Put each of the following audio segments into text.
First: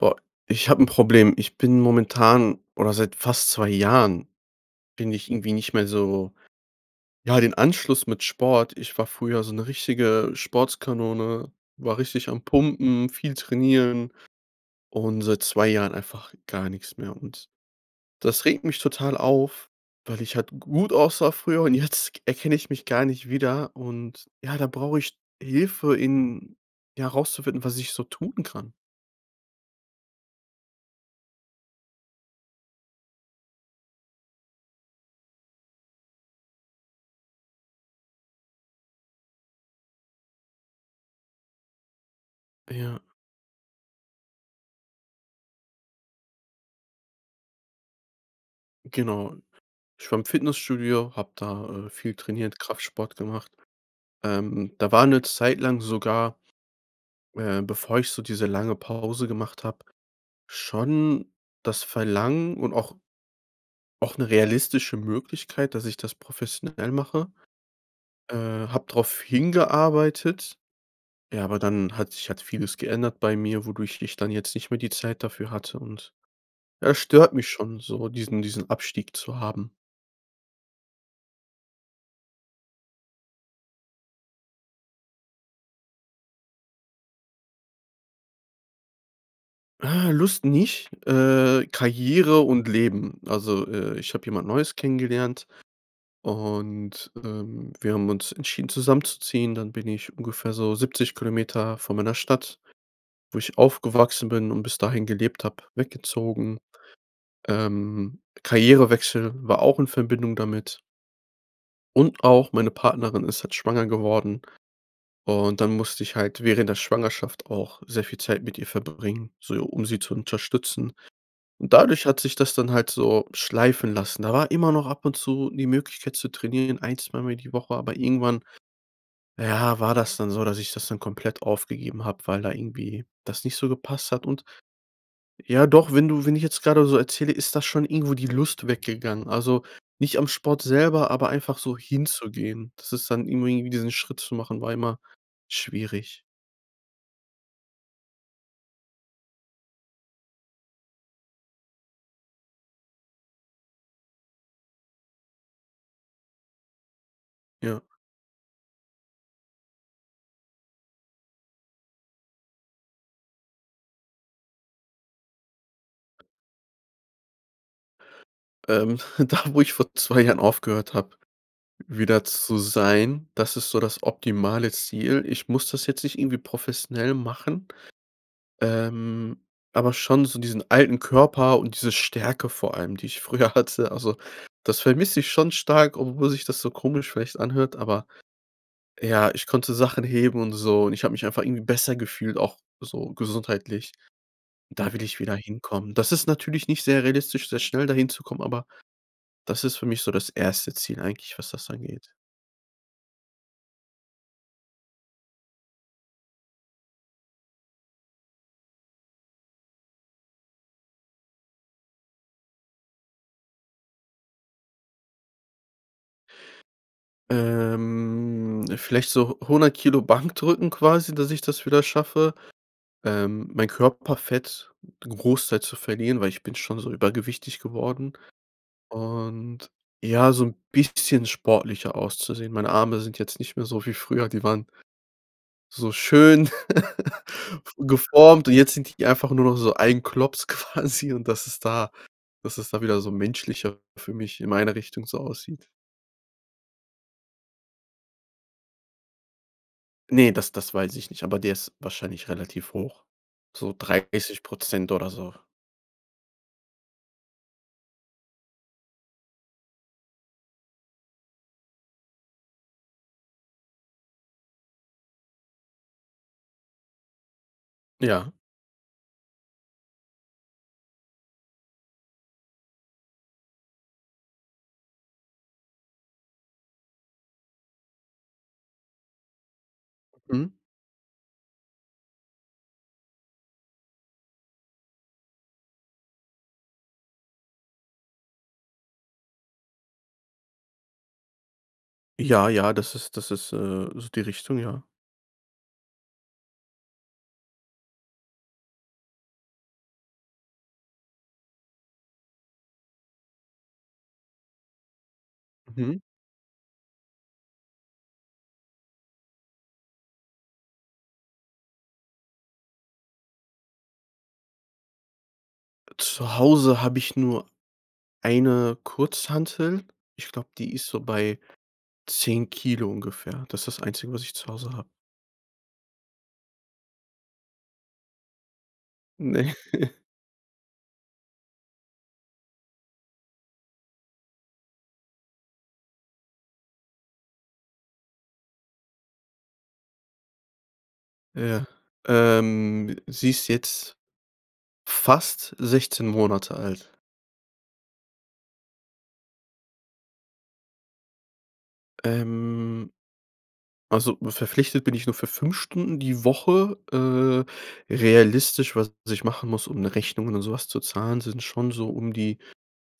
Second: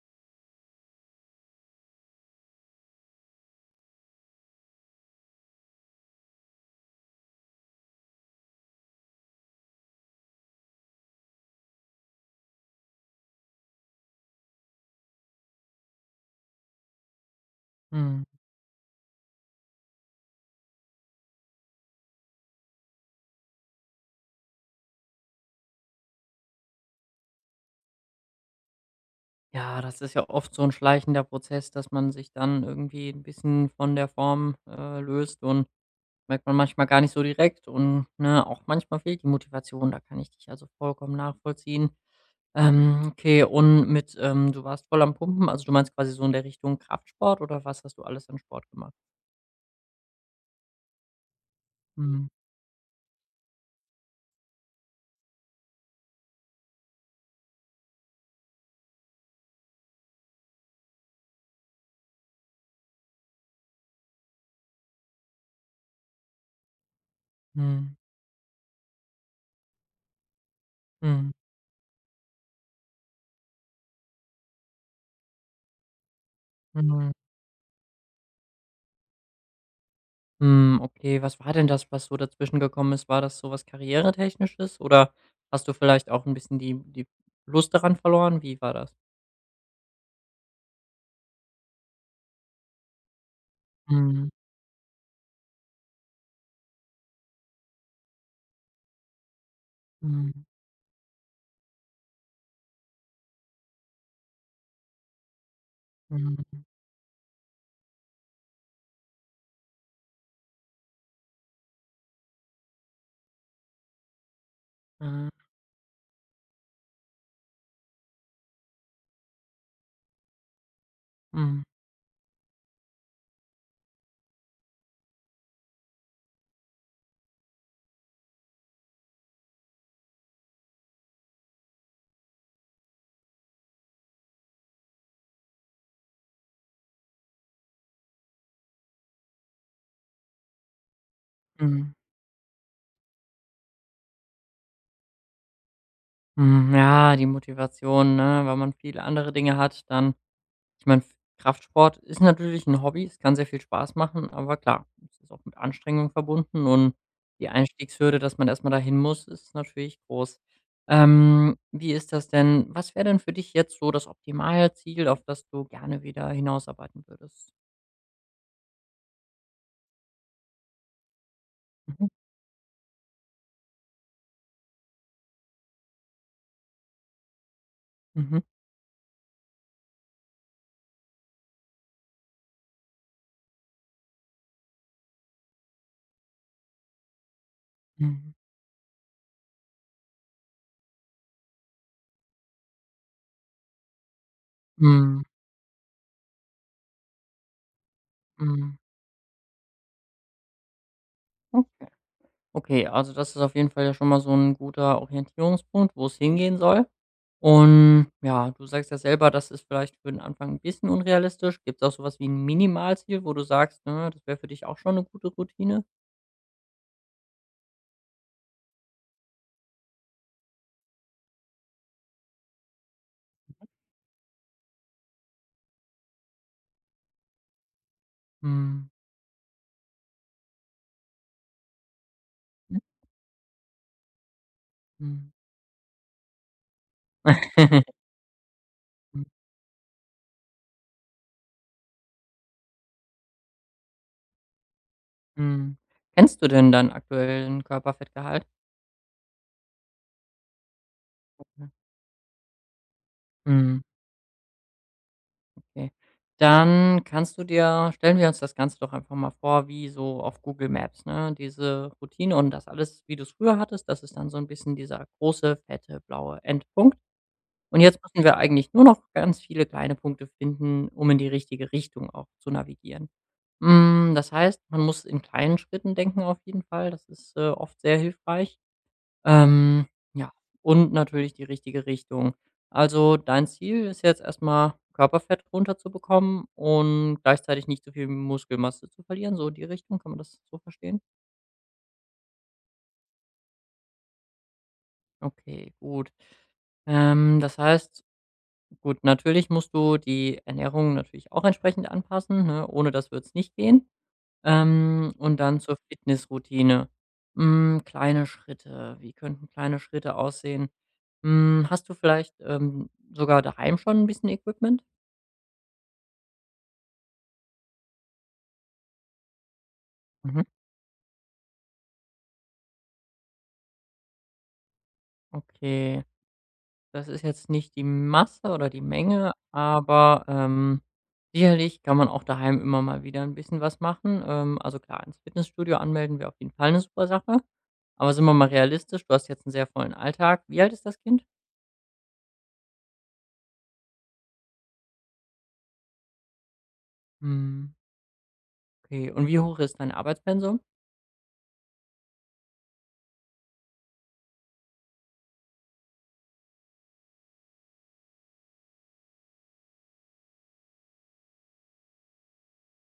Boah. Ich hab 'n Problem. Ich bin momentan oder seit fast 2 Jahren bin ich irgendwie nicht mehr so ja, den Anschluss mit Sport ich war früher so 'ne richtige Sportskanone, war richtig am Pumpen, viel trainieren und seit 2 Jahren einfach gar nix mehr. Und Mhm. das regt mich total auf, weil ich halt gut aussah früher und jetzt k erkenn ich mich gar nicht wieder. Und ja, da brauch ich Hilfe, in ja rauszufinden, was ich so tun kann. Ja, das ist ja oft so 'n schleichender Prozess, dass man sich dann irgendwie 'n bisschen von der Form, äh, löst und merkt man manchmal gar nicht so direkt und ne, auch manchmal fehlt die Motivation. Da kann ich dich also vollkommen nachvollziehen. Ja. Ähm, okay und mit ähm, du warst voll am Pumpen, also du meinst quasi so in der Richtung Kraftsport oder was hast du alles an Sport gemacht? Genau. Ich war im Fitnessstudio, hab da, äh, viel Mhm. trainiert, Kraftsport gemacht. Ähm, da war 'ne Zeit lang sogar äh, bevor ich so diese lange Pause gemacht hab, schon das Verlangen und auch auch 'ne realistische Möglichkeit, dass ich das professionell mache, Mhm. äh, hab drauf hingearbeitet. Mhm. Ja, aber dann hat sich hat vieles geändert bei mir, wodurch ich dann jetzt nicht mehr die Zeit dafür hatte und ja, Mhm. stört mich schon so, diesen diesen Abstieg zu haben. Hm, okay, was war denn das, was so dazwischen gekommen ist? War das so was karrieretechnisches, oder hast du vielleicht auch 'n bisschen die die Lust daran verloren? Wie war das? Ah, Lust nicht, äh, Karriere und Leben. Also, äh, ich hab Mhm. jemand Neues kennengelernt, und, ähm, wir haben uns entschieden zusammenzuziehen. Dann bin ich Mhm. ungefähr so 70 km von meiner Stadt, wo ich aufgewachsen bin und bis dahin gelebt hab, weggezogen. Mhm. Ähm, Karrierewechsel war auch in Verbindung damit. Und auch meine Partnerin ist halt schwanger geworden. Mhm. Und dann musste ich halt während der Schwangerschaft auch sehr viel Zeit mit ihr verbringen, so um sie zu unterstützen. Mhm. Und dadurch hat sich das dann halt so schleifen lassen. Da war immer noch ab und zu die Möglichkeit zu trainieren, 1, 2 Mal mehr die Woche, aber irgendwann, äh, ja, war das dann so, dass ich das dann komplett aufgegeben hab, weil da irgendwie das nicht so gepasst hat. Und Ja doch, wenn du wenn ich jetzt grade so erzähle, ist das schon irgendwo die Lust weggegangen. Also, nicht am Sport selber, aber einfach so Mhm. hinzugehen. Das ist dann irgendwie diesen Schritt zu machen, war immer schwierig. Mhm, ja, die Motivation, ne, wenn man viele andere Dinge hat, dann ich mein, Kraftsport ist natürlich 'n Hobby, es kann sehr viel Spaß machen, aber klar, es ist auch mit Anstrengung verbunden, und die Ja. Einstiegshürde, dass man erst mal dahin muss, ist natürlich groß. Ähm, wie ist das denn, was wär' denn für dich jetzt so das Optimalziel, auf das du gerne wieder hinausarbeiten würdest? Ähm, da, wo ich vor 2 Jahren aufgehört hab, Mhm. wieder zu sein, das ist so das optimale Ziel. Ich muss das jetzt nicht irgendwie professionell machen, Mhm. ähm, aber schon so diesen alten Körper und diese Stärke vor allem, die ich früher hatte, also, das vermiss ich schon stark, obwohl sich das so komisch vielleicht anhört, aber, Mhm. ja, ich konnte Sachen heben und so, und ich hab mich einfach irgendwie besser gefühlt auch so gesundheitlich. Da will ich Mhm. wieder hinkommen. Das ist natürlich nicht sehr realistisch, sehr schnell dahin zu kommen, aber Mhm das ist für mich so das 1. Ziel eigentlich, was das Okay. angeht. Okay, also das ist auf jeden Fall ja schon mal so'n guter Orientierungspunkt, wo's hingehen soll. Und, ja, du sagst ja selber, das ist vielleicht für'n Anfang 'n bisschen unrealistisch. Gibt's auch so was wie 'n Minimalziel, wo du sagst, ne, das wär für dich auch schon 'ne gute Routine? Ähm, vielleicht so hu 100 kg Bankdrücken quasi, dass ich das wieder schaffe, ähm mein Körperfett 'n Großteil zu verlieren, weil ich bin schon so übergewichtig geworden. Mhm. Und ja, so 'n bisschen sportlicher auszusehen. Meine Hm. Arme sind jetzt nicht mehr so wie früher. Die waren Mhm. so schön geformt. Und jetzt sind die Mhm. einfach nur noch so ein Klops quasi und dass es da dass es da wieder so menschlicher für mich, in meine Richtung so aussieht. Mhm, kennst du denn deinen aktuellen Körperfettgehalt? Ne, das das weiß ich nicht, aber der Okay. ist wahrscheinlich relativ hoch. So Mhm. 30 % Prozent oder so. Okay, dann kannst du dir stellen wir uns das Ganze doch einfach mal vor wie so auf Google Maps, ne, diese Routine und das alles, wie du’s früher hattest. Das ist dann so ’n bisschen dieser große fette blaue Endpunkt. Und jetzt müssen Ja. wir eigentlich nur noch ganz viele kleine Punkte finden, um in die richtige Richtung auch zu navigieren. Hm, das heißt, man muss in kleinen Schritten denken, auf jeden Fall, das ist, äh, oft sehr hilfreich. Ähm, ja, Mhm. und natürlich die richtige Richtung. Also dein Ziel ist jetzt erst mal, Körperfett runterzubekommen und gleichzeitig nicht so viel Muskelmasse zu verlieren, so die Richtung. Kann man das so verstehen? Ja, ja, das ist das ist, äh ist die Richtung, ja. Okay, gut. Ähm, das heißt, gut, natürlich musst du die Ernährung natürlich auch entsprechend anpassen, ne, ohne das würd's nicht gehen. Ähm, Und dann zur Mhm. Fitnessroutine. Hm, kleine Schritte, wie könnten kleine Schritte aussehen? Hm, hast du vielleicht, ähm, sogar daheim schon 'n bisschen Equipment? Zu Hause hab ich nur 1 Kurzhantel. Ich Mhm. glaub, die ist so bei 10kg ungefähr. Das ist das Einzige, was ich zu Hause hab. Okay. Das ist jetzt nicht die Masse oder die Menge, Ne. aber, ähm, sicherlich kann man auch daheim immer mal wieder 'n bisschen was machen. Ähm, also klar, ins Fitnessstudio anmelden wäre auf jeden Fall 'ne super Sache. Aber sind wir mal realistisch, du hast jetzt 'n sehr vollen Alltag. Wie alt ist das Kind? Ja. Ähm, sie ist jetzt fast 16 Monate alt. Mhm. Okay. Und wie hoch ist dein Arbeitspensum? Ähm. Also verpflichtet bin ich nur für 5 Stunden die Woche. Äh, realistisch was ich machen muss, um 'ne Rechnung oder so was zu zahlen sind's schon so um die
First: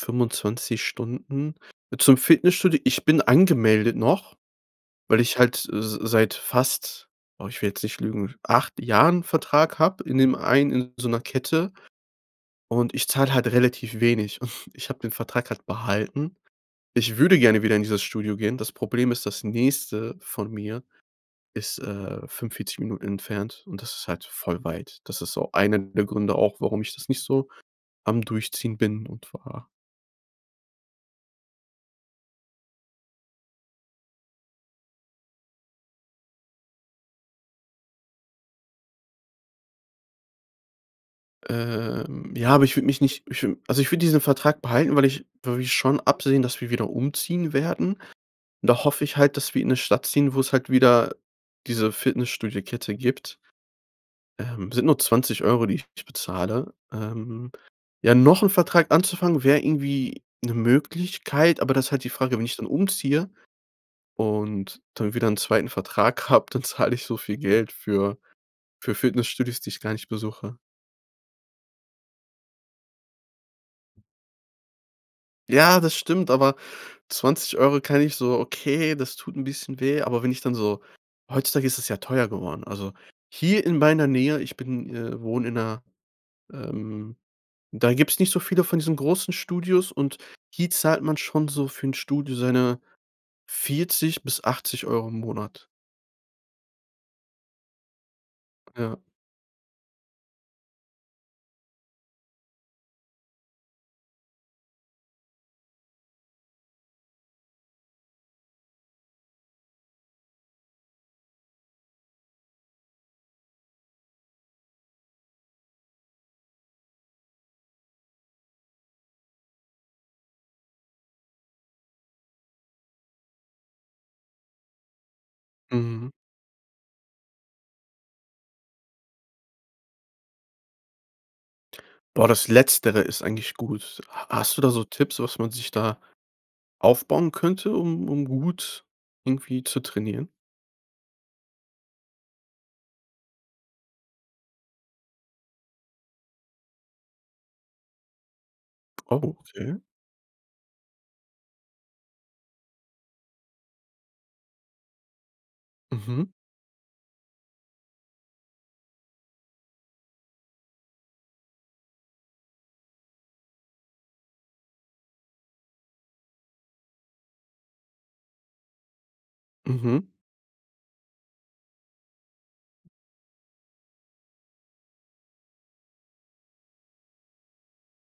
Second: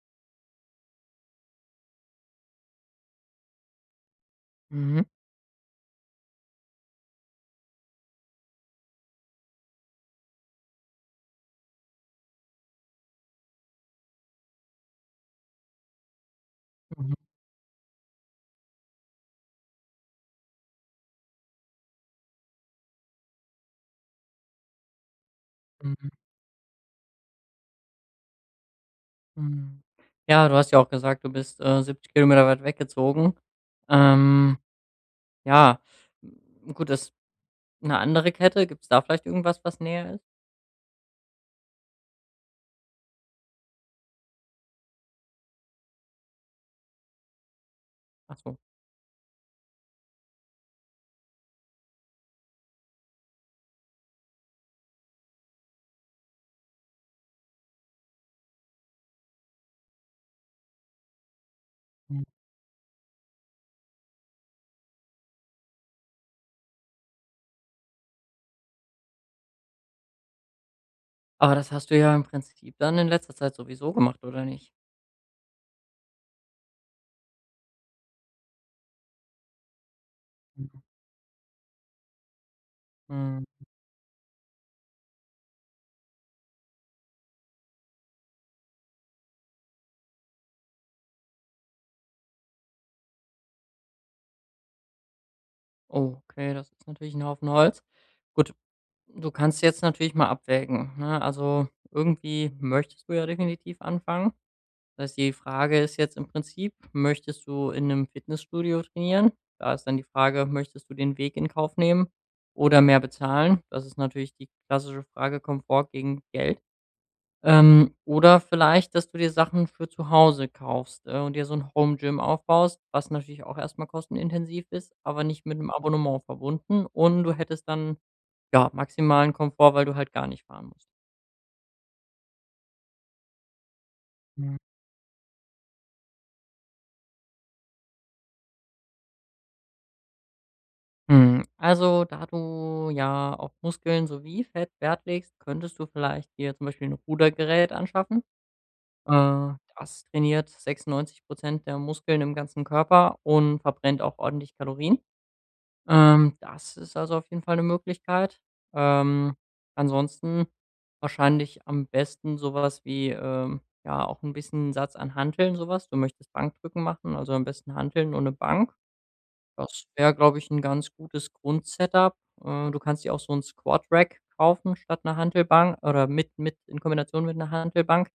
25 Stunden. Zum Fitnessstudio: Ich bin angemeldet noch, Mhm. weil ich halt s seit fast- oh, ich will jetzt nicht lügen- 8 Jahren Vertrag hab in dem einen in so 'ner Kette. Und, ich zahl halt relativ wenig. Ich hab den Vertrag halt behalten. Mhm. Ich würde gerne wieder in dieses Studio gehen. Das Problem ist, das nächste von mir ist, äh, 45 Minuten entfernt, und das ist halt voll weit. Das ist so einer der Mhm. Gründe auch, warum ich das nicht so am Durchziehen bin und war. Hm. Ja, du hast ja auch gesagt, du bist, äh, 70km weit weggezogen. Ähm, ja, gut, das 'ne andere Kette? Gibt's da vielleicht irgendwas, was näher ist? Ähm, ja, aber ich würd mich nicht ich also, ich würde diesen Vertrag behalten, weil ich wir schon absehen, dass wir wieder umziehen werden. Ach so. Und da hoffe ich halt, dass wir in 'ne Stadt ziehen, wo's halt wieder diese Fitnessstudiokette gibt. Ähm, sind nur 20€, die ich bezahle. Ähm, ja, noch ’n Vertrag anzufangen wär irgendwie ’ne Möglichkeit, aber da ist halt die Mhm. Frage, wenn ich dann umziehe und dann wieder ’n 2. Vertrag hab, dann zahle ich so viel Geld für für Fitnessstudios, die ich gar nicht besuche. Aber das hast du ja im Prinzip dann in letzter Zeit sowieso gemacht, oder nicht? Ja, das stimmt, aber 20 € kann ich so okay, das tut ’n bisschen weh, aber wenn ich dann Mhm. so heutzutage ist das ja teuer geworden. Also, Mhm. hier in meiner Nähe ich bin äh, wohne in ’ner, ähm Da gibt's nicht so viele von diesen großen Studios, und hier zahlt man schon so für ’n Studio seine 40 bis 80 € im Monat. Oh, okay, das ist natürlich ’n Haufen Holz. Gut, Ja. du kannst jetzt natürlich mal abwägen, ne? Also, irgendwie möchtest du ja definitiv anfangen. Das heißt, die Frage ist jetzt im Prinzip: Möchtest du in ’nem Fitnessstudio trainieren? Da ist dann die Frage: Möchtest du den Weg in Kauf nehmen oder mehr bezahlen? Das ist natürlich die klassische Frage: Komfort gegen Geld. Ähm, oder vielleicht, dass du dir Sachen für zu Hause kaufst, ne, und dir so ’n Home-Gym aufbaust, was natürlich auch erst mal kostenintensiv ist, aber nicht mit ’nem Mhm. Abonnement verbunden, und du hättest dann, ja, maximalen Komfort, weil du halt gar nicht fahren musst. Boah, das Letztere ist eigentlich gut. Ha Hm. hast du da so Tipps, was man sich da aufbauen könnte, um um gut irgendwie zu trainieren? Mhm, also da du ja auf Muskeln sowie Fett Wert legst, könntest du vielleicht dir zum Beispiel 'n Rudergerät anschaffen. Ah, Äh, okay. das trainiert 96 % der Muskeln im ganzen Körper und verbrennt auch ordentlich Kalorien. Mhm. Ähm, das ist also auf jeden Fall 'ne Möglichkeit. Ähm, ansonsten wahrscheinlich am besten so was wie, ähm, ja, auch 'n bisschen 'n Satz an Hanteln, so was. Du möchtest Bankdrücken machen, also am besten Hanteln und 'ne Bank. Das Mhm. wär, glaub ich, 'n ganz gutes Grund-Setup. Äh, du kannst dir auch so'n Squadrack kaufen statt 'ner Hantelbank oder mit mit in Kombination mit 'ner Hantelbank.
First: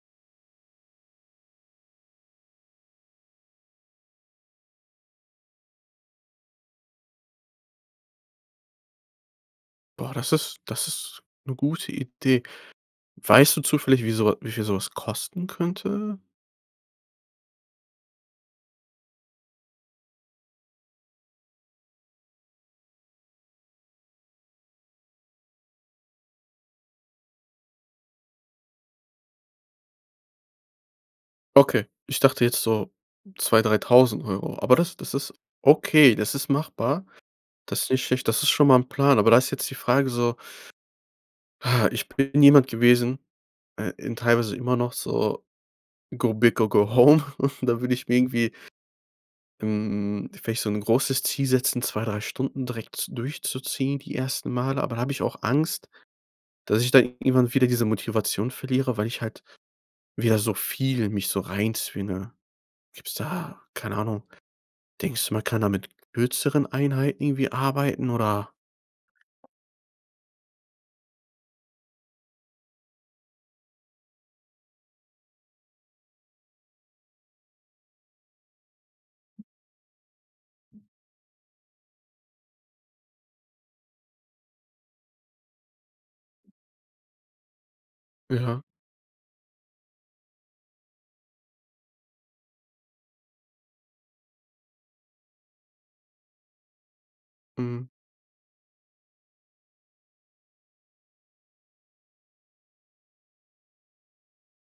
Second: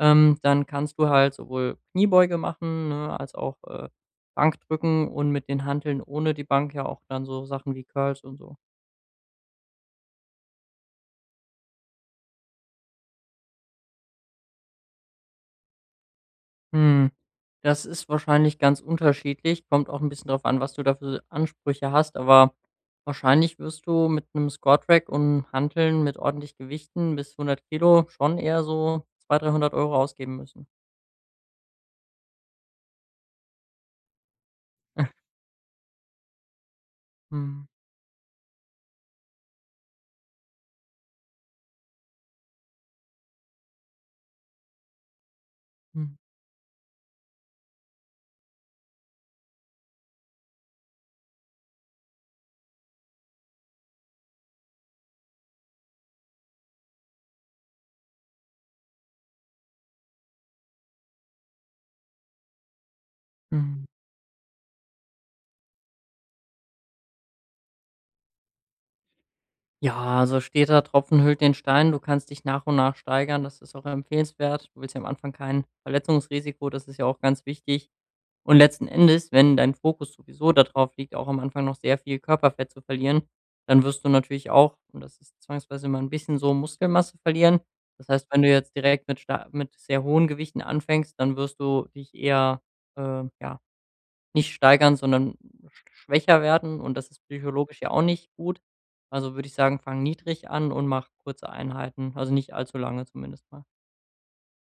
Ähm, dann kannst du halt sowohl Kniebeuge machen, ne, als auch, äh, Bankdrücken und mit den Hanteln ohne die Bank ja auch dann so Sachen wie Curls und so. Boah, das ist das ist 'ne gute Idee. Weißt du zufällig, wie so wie wie viel so was kosten könnte? Mhm, das ist wahrscheinlich ganz unterschiedlich, kommt auch ’n bisschen drauf an, was du da für Ansprüche hast, aber wahrscheinlich wirst du mit ’nem Squat-Rack und Hanteln mit ordentlich Gewichten bis 100kg schon eher so 2-, 300 € ausgeben müssen. Okay, ich dachte jetzt so 2- 3000 €. Aber das das ist okay, das ist machbar. Mhm. Das ist nicht schlecht, das ist schon mal ’n Plan. Aber da ist jetzt die Frage so ich bin jemand gewesen äh, in teilweise immer noch so Mhm. Go big or go home und da würd ich mir irgendwie ähm, vielleicht so ’n großes Ziel setzen, 2, 3 Stunden direkt durchzuziehen die ersten Male. Aber da habe ich auch Angst, dass ich da irgendwann wieder diese Motivation verliere, weil ich halt wieder so viel mich so reinzwinge. Gibt's da Mhm. keine Ahnung. Denkst du, man, kann man mit kürzeren Einheiten irgendwie arbeiten, oder? Ja, also steter Tropfen höhlt den Stein. Du kannst dich nach und nach steigern, das ist auch empfehlenswert. Du willst ja am Anfang kein Verletzungsrisiko, das ist ja auch ganz wichtig. Und letzten Endes, wenn dein Fokus sowieso dadrauf liegt, auch am Anfang noch sehr viel Körperfett zu verlieren, dann wirst du natürlich auch, und das ist zwangsweise immer ’n bisschen so, Muskelmasse verlieren. Das heißt, Äh, wenn du ja. jetzt direkt mit star mit sehr hohen Gewichten anfängst, dann wirst du dich eher, äh, ja, nicht steigern, sondern schwächer werden, und das ist psychologisch Mhm. ja auch nicht gut. Also, würd ich sagen, fang niedrig an und mach kurze Einheiten, also nicht allzu lange zumindest, ne?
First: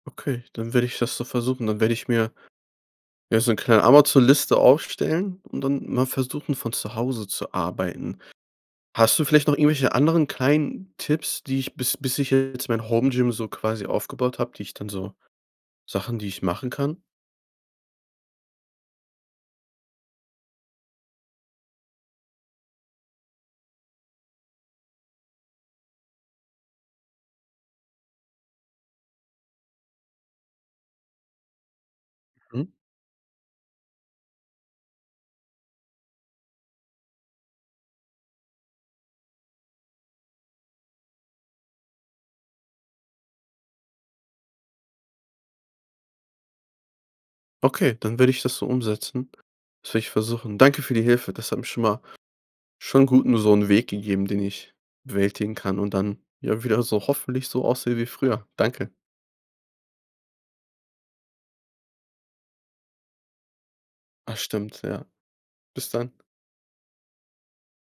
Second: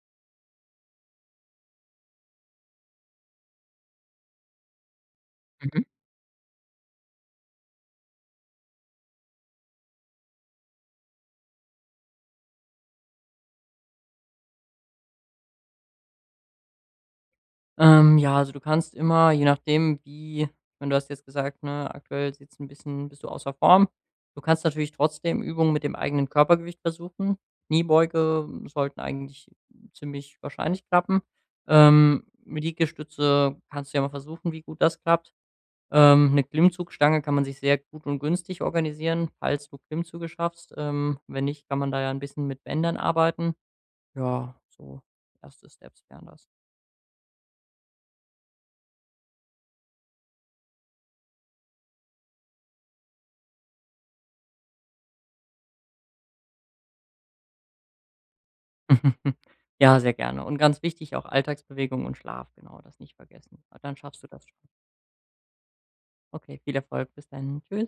Okay, dann werde ich das so versuchen. Dann werde ich mir, ja, so ’ne kleine Amazon-Liste aufstellen und Mhm. dann mal versuchen, von zu Hause zu arbeiten. Hast du vielleicht noch irgendwelche anderen kleinen Tipps, die ich bis bis ich jetzt mein Home-Gym so quasi aufgebaut hab, die ich dann so Sachen die ich machen kann? Ähm, ja, also du kannst immer, je nachdem wie ich meine, du hast jetzt gesagt, ne, aktuell sieht's ’n bisschen bist du außer Form. Du kannst natürlich trotzdem Übungen mit dem eigenen Körpergewicht versuchen. Kniebeugen sollten eigentlich ziemlich wahrscheinlich klappen, ähm, mit Mhm. Liegestütze kannst du ja mal versuchen, wie gut das klappt. Ähm, ne Klimmzugstange kann man sich sehr gut und günstig organisieren, falls du Klimmzüge schaffst. Ähm, wenn nicht, kann man da ja ’n bisschen mit Bändern arbeiten. Ja, so 1. Steps wären das. Okay, dann werde ich das so umsetzen. Das werde ich versuchen. Danke für die Hilfe. Das hat mir schon mal schon gut, nur so'nen Weg gegeben, den ich bewältigen kann, und dann ja wieder so hoffentlich so aussehe wie früher. Danke. Ja, sehr gerne, und ganz wichtig auch Alltagsbewegung und Schlaf, genau, das nicht vergessen. Dann schaffst du Ach das schon. stimmt, ja. Bis dann. Okay, viel Erfolg bis dahin. Tschüss.